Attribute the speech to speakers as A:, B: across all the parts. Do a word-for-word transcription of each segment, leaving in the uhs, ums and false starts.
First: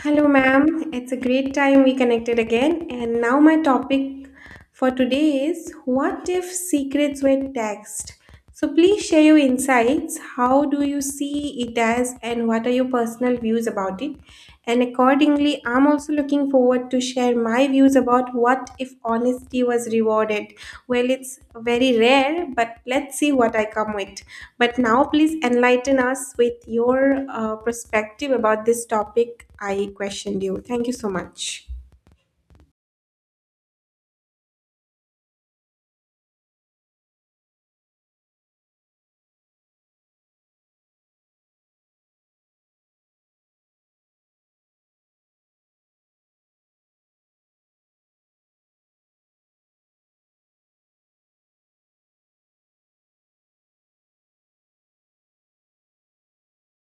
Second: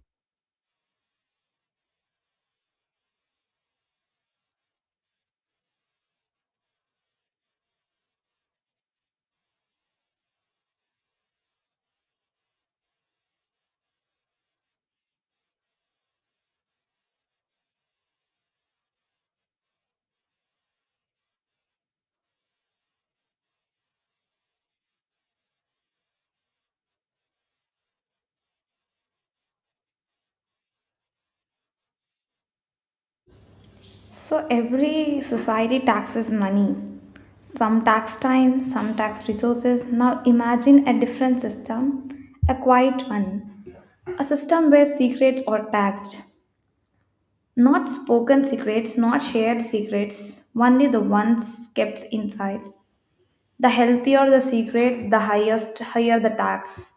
A: Hello, ma'am. It's a great time we connected again. And now, my topic for today is what if secrets were text? So, please share your insights. How do you see it as, and what are your personal views about it? And accordingly, I'm I'm also looking forward to share my views about what if honesty was rewarded. Well, it's very rare, but let's see what I come with. But now, please enlighten us with your uh, perspective about this topic I questioned you. Thank you so much.
B: So every society taxes money. Some tax time, some tax resources. Now imagine a different system, a quiet one, a system where secrets are taxed. Not spoken secrets, not shared secrets, only the ones kept inside. The healthier the secret, the highest higher the tax.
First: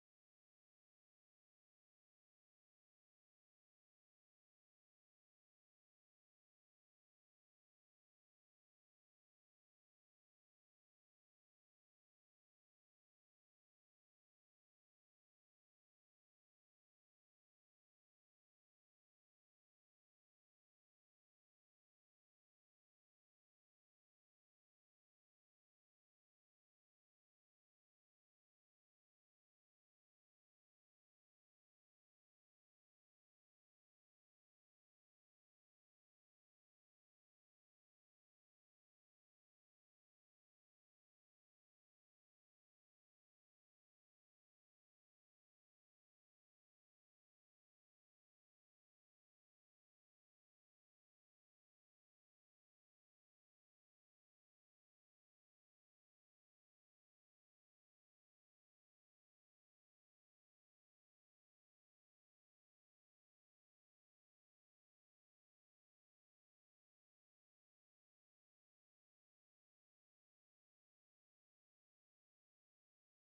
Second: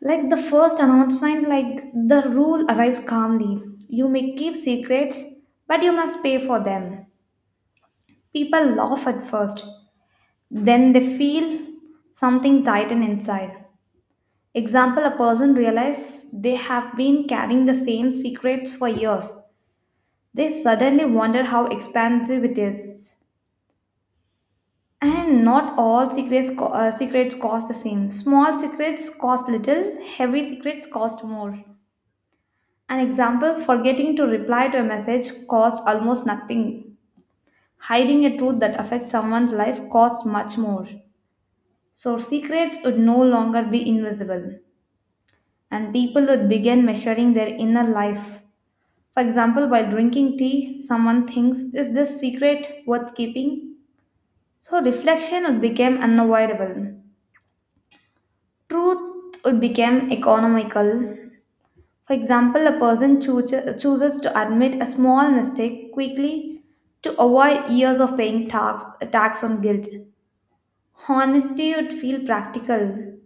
B: Like the first announcement, like the rule arrives calmly. You may keep secrets, but you must pay for them. People laugh at first, then they feel something tighten inside. Example, a person realizes they have been carrying the same secrets for years. They suddenly wonder how expansive it is. And not all secrets, co- uh, secrets cost the same. Small secrets cost little, heavy secrets cost more. An example, forgetting to reply to a message cost almost nothing. Hiding a truth that affects someone's life costs much more. So secrets would no longer be invisible, and people would begin measuring their inner life. For example, by drinking tea, someone thinks, is this secret worth keeping? So reflection would become unavoidable. Truth would become economical. For example, a person chooses chooses to admit a small mistake quickly to avoid years of paying tax, tax on guilt. Honesty would feel practical.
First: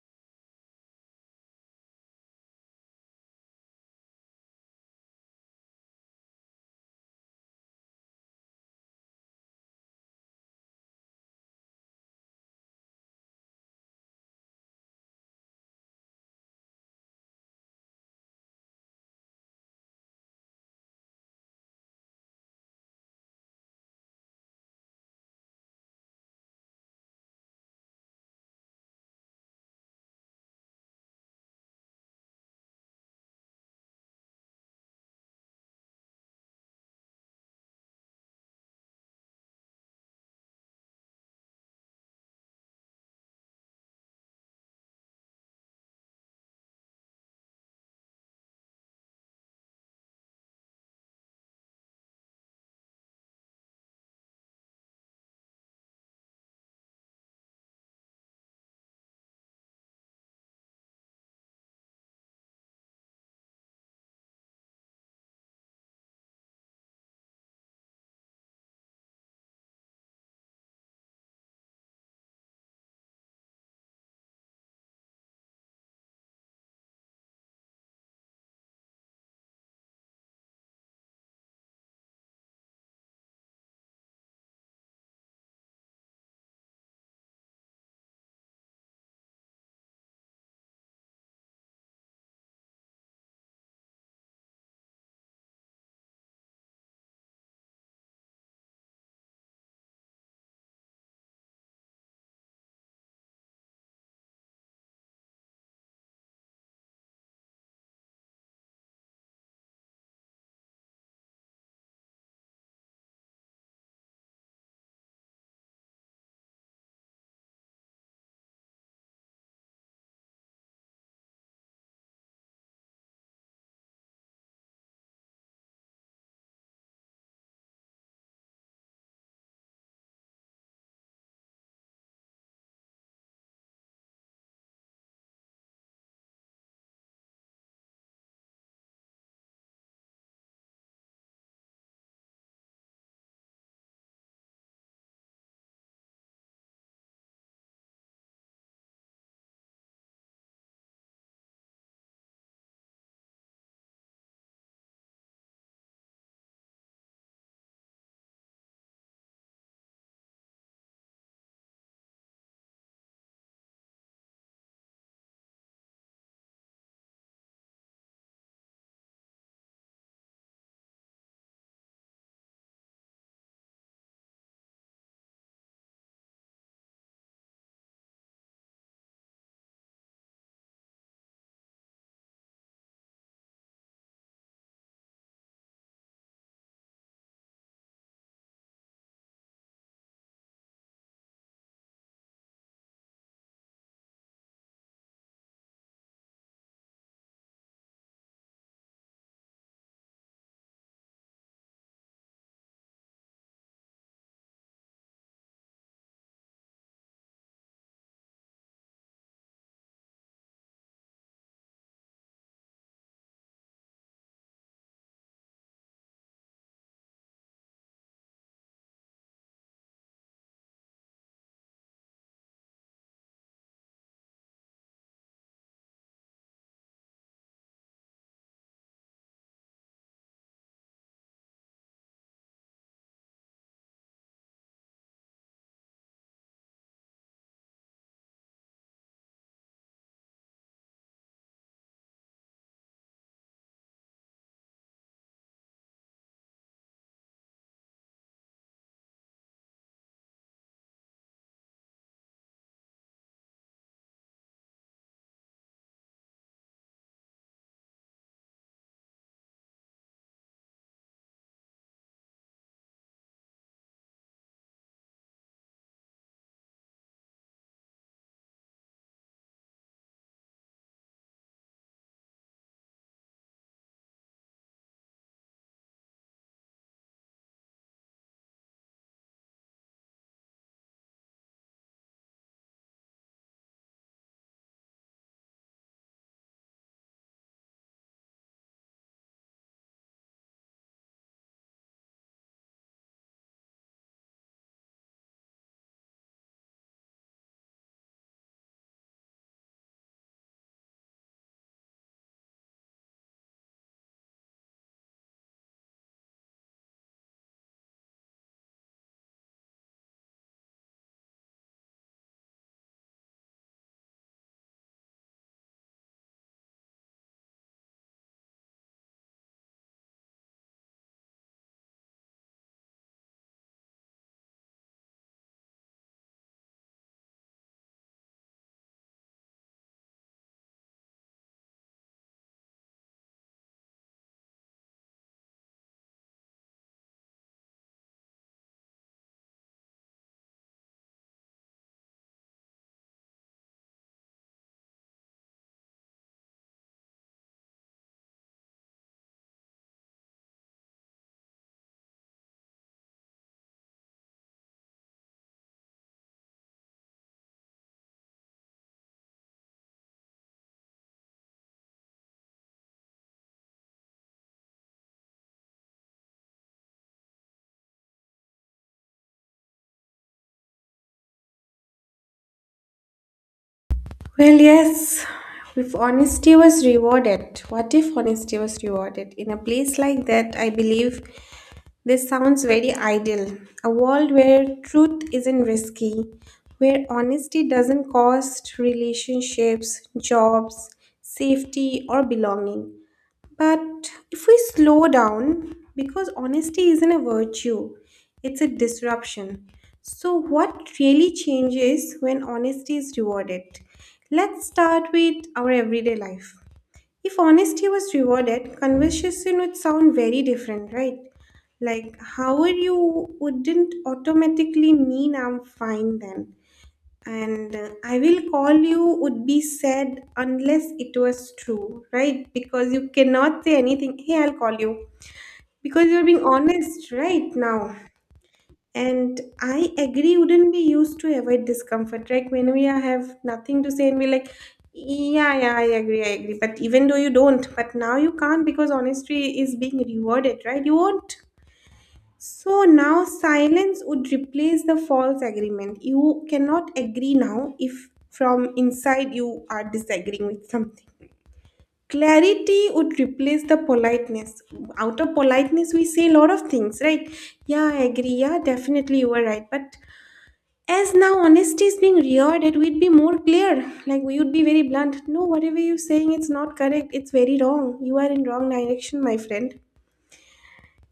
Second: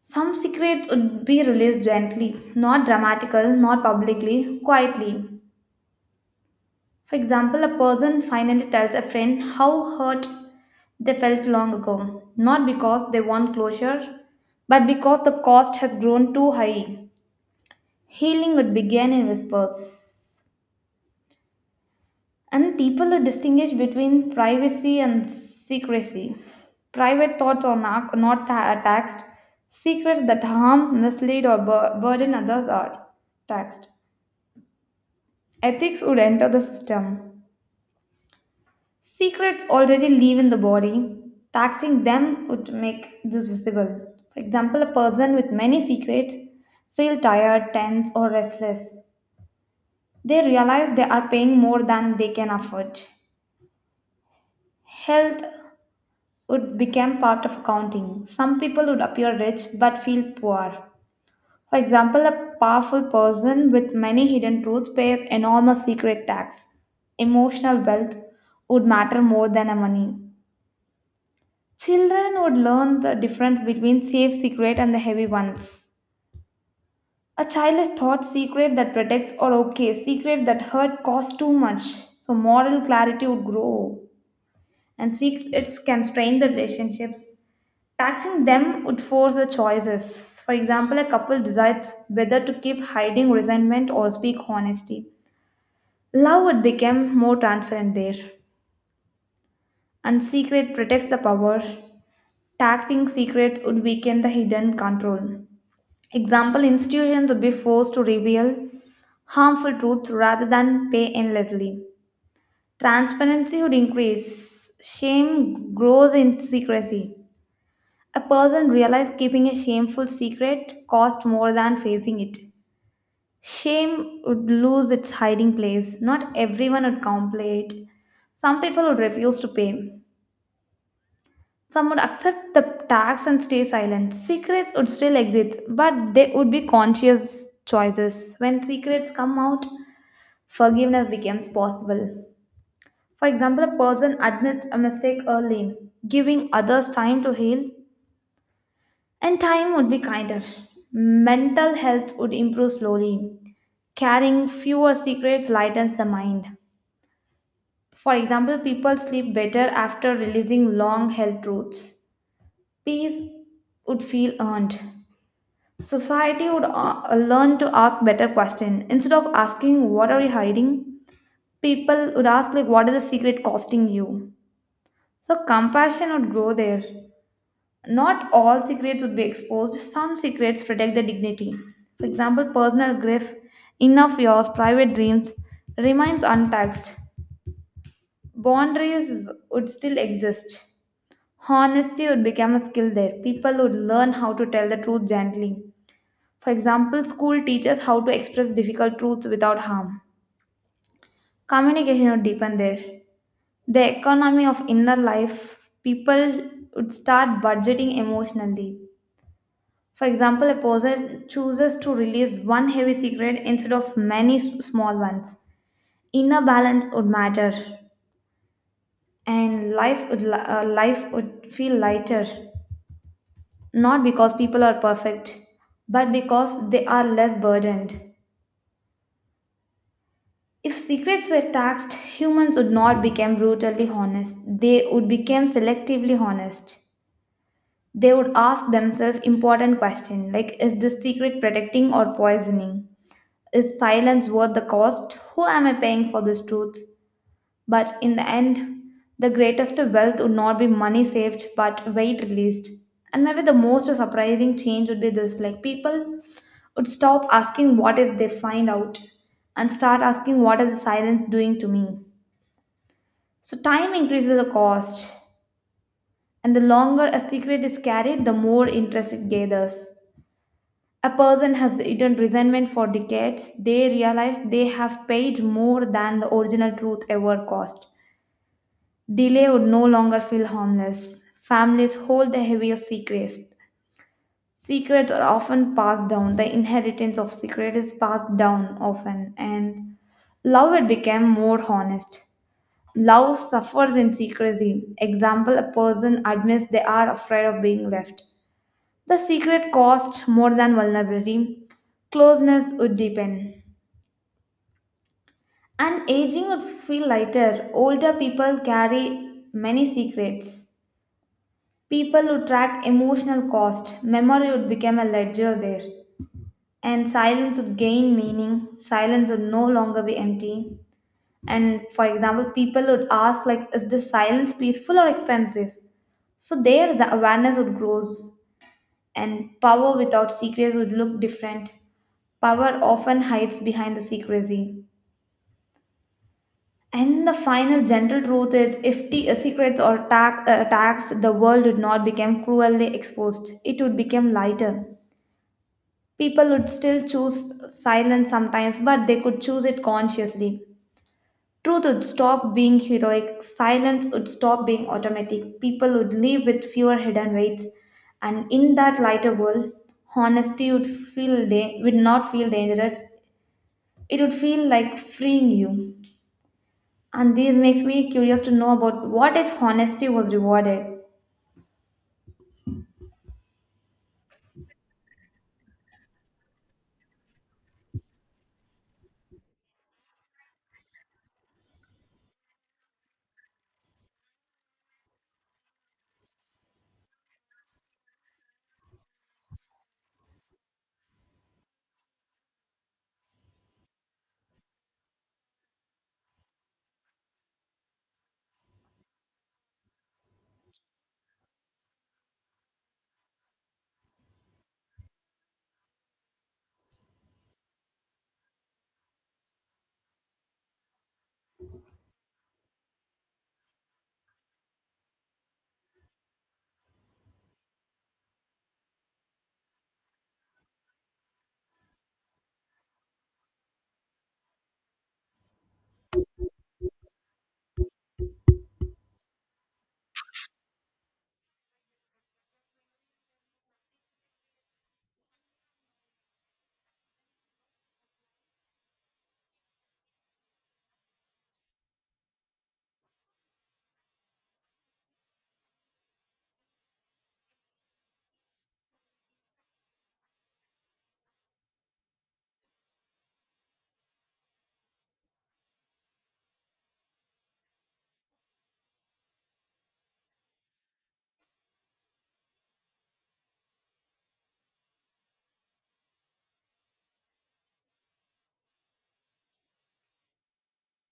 B: Some secrets would be released gently, not dramatical, not publicly, quietly. For example, a person finally tells a friend how hurt they felt long ago, not because they want closure, but because the cost has grown too high. Healing would begin in whispers. And people who distinguish between privacy and secrecy. Private thoughts are not, not ta- taxed. Secrets that harm, mislead, or bur- burden others are taxed. Ethics would enter the system. Secrets already live in the body. Taxing them would make this visible. For example, a person with many secrets feel tired, tense, or restless. They realize they are paying more than they can afford. Health would become part of counting. Some people would appear rich but feel poor. For example, a powerful person with many hidden truths pays enormous secret tax. Emotional wealth would matter more than a money. Children would learn the difference between safe secret and the heavy ones. A child is taught secret that protects or okay, secret that hurt costs too much. So moral clarity would grow, and secrets can strain the relationships. Taxing them would force the choices. For example, a couple decides whether to keep hiding resentment or speak honesty. Love would become more transparent there. And secret protects the power. Taxing secrets would weaken the hidden control. Example, institutions would be forced to reveal harmful truth rather than pay endlessly. Transparency would increase. Shame grows in secrecy. A person realized keeping a shameful secret cost more than facing it. Shame would lose its hiding place. Not everyone would complete. Some people would refuse to pay. Some would accept the tax and stay silent. Secrets would still exist, but they would be conscious choices. When secrets come out, forgiveness becomes possible. For example, a person admits a mistake early, giving others time to heal. And time would be kinder. Mental health would improve slowly. Carrying fewer secrets lightens the mind. For example, people sleep better after releasing long held truths. Peace would feel earned. Society would uh, learn to ask better questions. Instead of asking, what are you hiding? People would ask, like, what is the secret costing you? So compassion would grow there. Not all secrets would be exposed. Some secrets protect their dignity. For example, personal grief, enough yours, private dreams remains untouched. Boundaries would still exist. Honesty would become a skill there. People would learn how to tell the truth gently. For example, school teaches how to express difficult truths without harm. Communication would deepen there. The economy of inner life, people would start budgeting emotionally. For example, a poser chooses to release one heavy cigarette instead of many s- small ones. Inner balance would matter, and life would li- uh, life would feel lighter. Not because people are perfect, but because they are less burdened. If secrets were taxed, humans would not become brutally honest. They would become selectively honest. They would ask themselves important questions like, is this secret protecting or poisoning? Is silence worth the cost? Who am I paying for this truth? But in the end, the greatest wealth would not be money saved but weight released. And maybe the most surprising change would be this, like people would stop asking what if they find out, and start asking what is the silence doing to me. So time increases the cost, and the longer a secret is carried, the more interest it gathers. A person has eaten resentment for decades, they realize they have paid more than the original truth ever cost. Delay would no longer feel harmless. Families hold the heaviest secrets. Secrets are often passed down. The inheritance of secret is passed down often, and love had become more honest. Love suffers in secrecy. Example: a person admits they are afraid of being left. The secret cost more than vulnerability. Closeness would deepen. And aging would feel lighter. Older people carry many secrets. People would track emotional cost. Memory would become a ledger there. And silence would gain meaning. Silence would no longer be empty. And for example, people would ask like, is this silence peaceful or expensive? So there the awareness would grows. And power without secrets would look different. Power often hides behind the secrecy. And the final gentle truth is, if t- uh, secrets are ta- uh, taxed, the world would not become cruelly exposed. It would become lighter. People would still choose silence sometimes, but they could choose it consciously. Truth would stop being heroic, silence would stop being automatic, people would live with fewer hidden weights, and in that lighter world, honesty would feel da- would not feel dangerous. It would feel like freeing you. And this makes me curious to know about, what if honesty was rewarded?
A: Well, yes, if honesty was rewarded, what if honesty was rewarded? In a place like that, I believe this sounds very ideal. A world where truth isn't risky, where honesty doesn't cost relationships, jobs, safety, or belonging. But if we slow down, because honesty isn't a virtue, it's a disruption. So, what really changes when honesty is rewarded? Let's start with our everyday life. If honesty was rewarded, conversation would sound very different, right? Like, how are you wouldn't automatically mean I'm fine then and uh, I will call you would be said unless it was true, right? Because you cannot say anything, hey, I'll call you, because you're being honest right now. And I agree wouldn't be used to avoid discomfort, right? When we are- have nothing to say and we're like, yeah yeah I agree, I agree, but even though you don't, but now you can't because honesty is being rewarded, right? You won't. So now silence would replace the false agreement. You cannot agree now if from inside you are disagreeing with something. Clarity would replace the politeness. Out of politeness, we say a lot of things, right? Yeah, I agree. Yeah, definitely you were right. But as now honesty is being reared, it would be more clear. Like we would be very blunt. No, whatever you're saying, it's not correct. It's very wrong. You are in wrong direction, my friend.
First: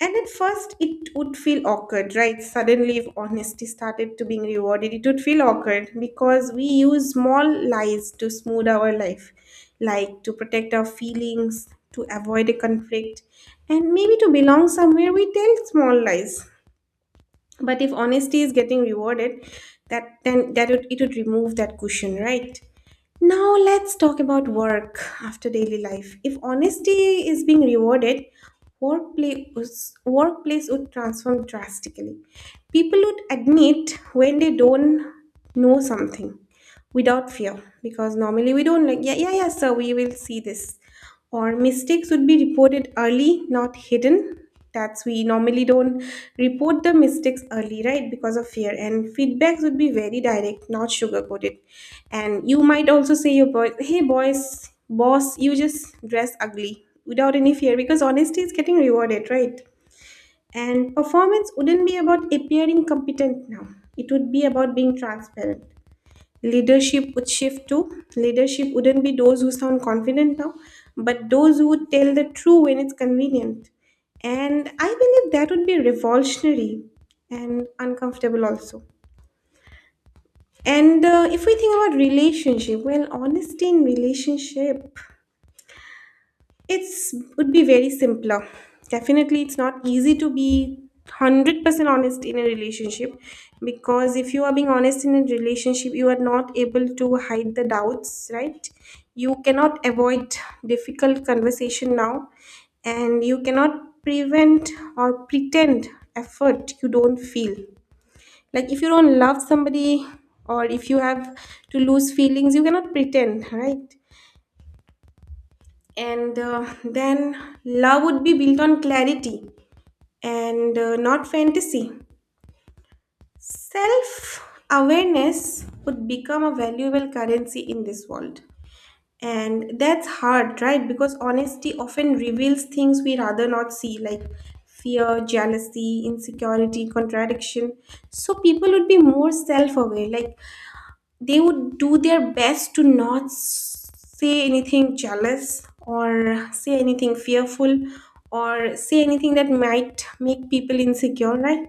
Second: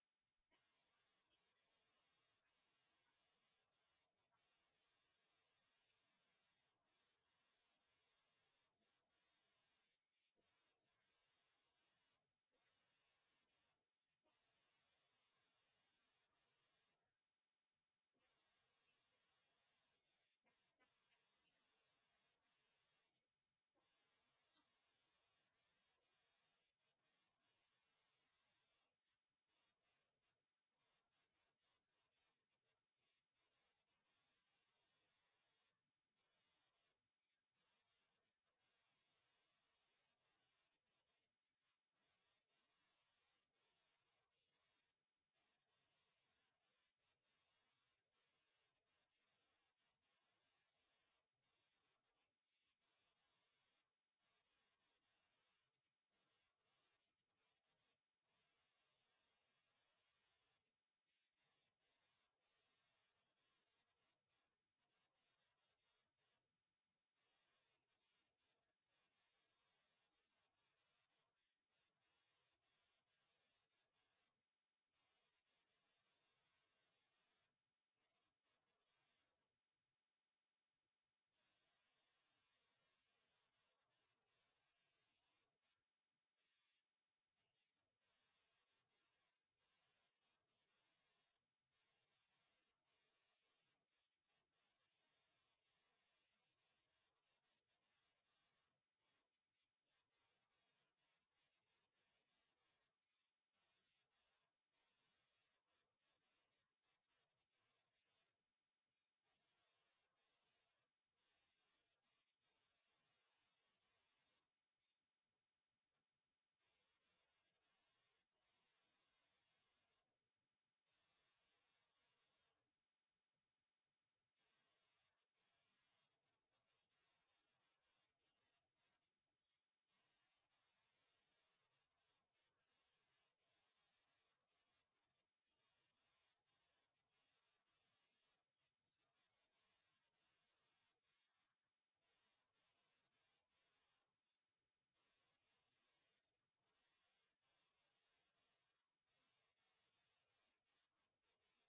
A: And at first, it would feel awkward, right? Suddenly, if honesty started to being rewarded, it would feel awkward because we use small lies to smooth our life, like to protect our feelings, to avoid a conflict, and maybe to belong somewhere. We tell small lies, but if honesty is getting rewarded, that then that would, it would remove that cushion, right? Now let's talk about work. After daily life, if honesty is being rewarded, workplace workplace would transform drastically. People would admit when they don't know something without fear, because normally we don't, like, yeah, yeah, yeah sir, we will see this. Or mistakes would be reported early, not hidden. That's we normally don't report the mistakes early, right? Because of fear. And feedbacks would be very direct, not sugar coated. And you might also say your boy, hey boys boss, you just dress ugly without any fear because honesty is getting rewarded, right? And performance wouldn't be about appearing competent now, it would be about being transparent. Leadership would shift too. Leadership wouldn't be those who sound confident now, but those who would tell the truth when it's convenient. And I believe that would be revolutionary and uncomfortable also. And uh, if we think about relationship, well, honesty in relationship, it's would be very simpler. Definitely, it's not easy to be one hundred percent honest in a relationship because if you are being honest in a relationship, you are not able to hide the doubts, right? You cannot avoid difficult conversation now, and you cannot prevent or pretend effort you don't feel. Like if you don't love somebody or if you have to lose feelings, you cannot pretend, right? And uh, then love would be built on clarity and uh, not fantasy. Self awareness would become a valuable currency in this world. And that's hard, right? Because honesty often reveals things we rather not see, like fear, jealousy, insecurity, contradiction. So people would be more self aware, like they would do their best to not s- say anything jealous or say anything fearful or say anything that might make people insecure, right?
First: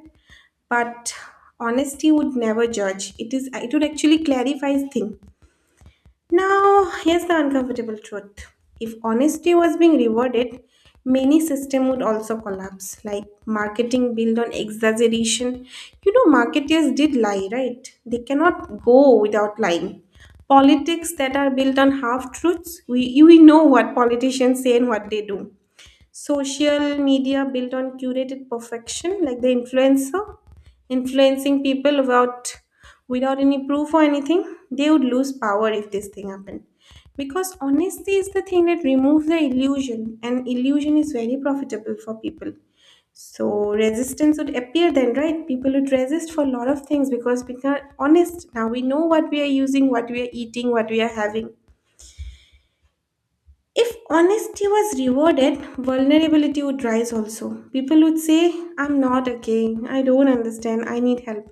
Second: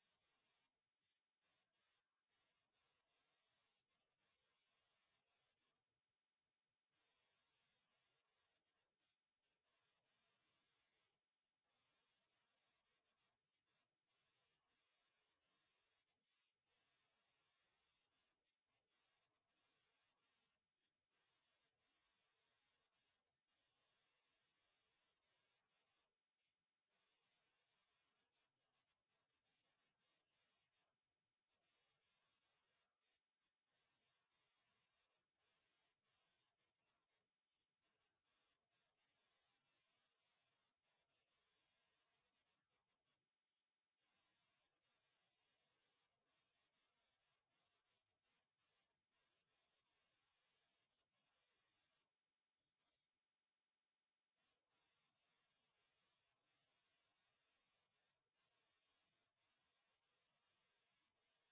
A: But honesty would never judge it, is it would actually clarify things. Now, here's the uncomfortable truth. If honesty was being rewarded, many systems would also collapse, like marketing built on exaggeration. You know, marketers did lie, right? They cannot go without lying. Politics that are built on half truths, we, you- we know what politicians say and what they do. Social media built on curated perfection, like the influencer influencing people without without any proof or anything, they would lose power if this thing happened, because honesty is the thing that removes the illusion, and illusion is very profitable for people. So resistance would appear then, right? People would resist for a lot of things because we are honest now. We know what we are using, what we are eating, what we are having. If honesty was rewarded, vulnerability would rise also. People would say, I'm not okay, I don't understand, I need help.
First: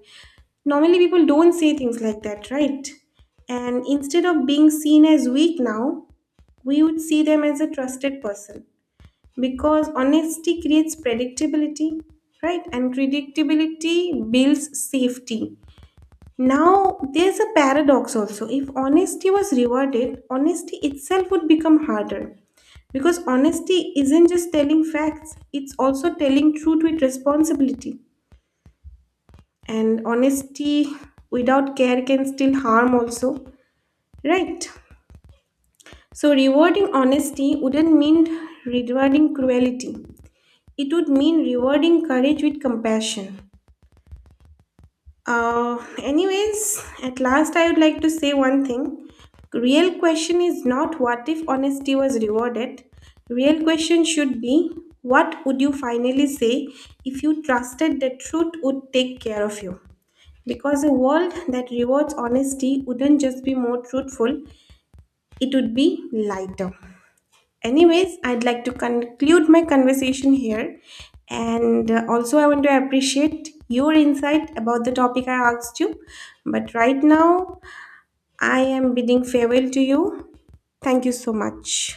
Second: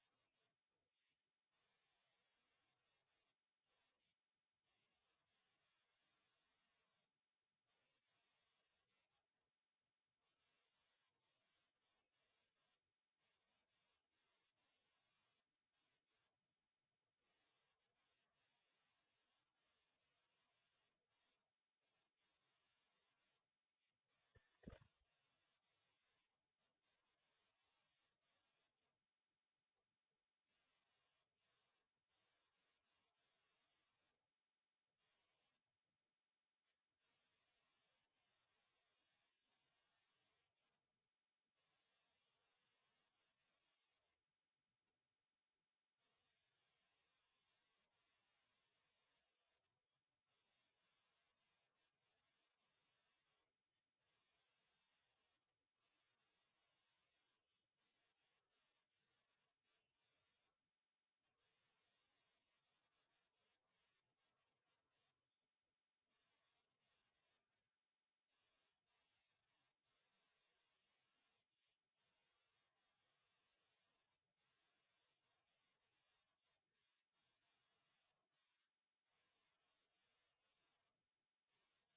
A: Normally, people don't say things like that, right? And instead of being seen as weak now, we would see them as a trusted person because honesty creates predictability, right? And predictability builds safety. Now, there's a paradox also. If honesty was rewarded, honesty itself would become harder because honesty isn't just telling facts, it's also telling truth with responsibility. And honesty without care can still harm also, right? So, rewarding honesty wouldn't mean rewarding cruelty, it would mean rewarding courage with compassion. Uh, anyways, at last I would like to say one thing. Real question is not what if honesty was rewarded. Real question should be what would you finally say if you trusted that truth would take care of you? Because a world that rewards honesty wouldn't just be more truthful, it would be lighter. Anyways, I'd like to conclude my conversation here. And uh, also, I want to appreciate your insight about the topic I asked you. But right now, I am bidding farewell to you. Thank you so much.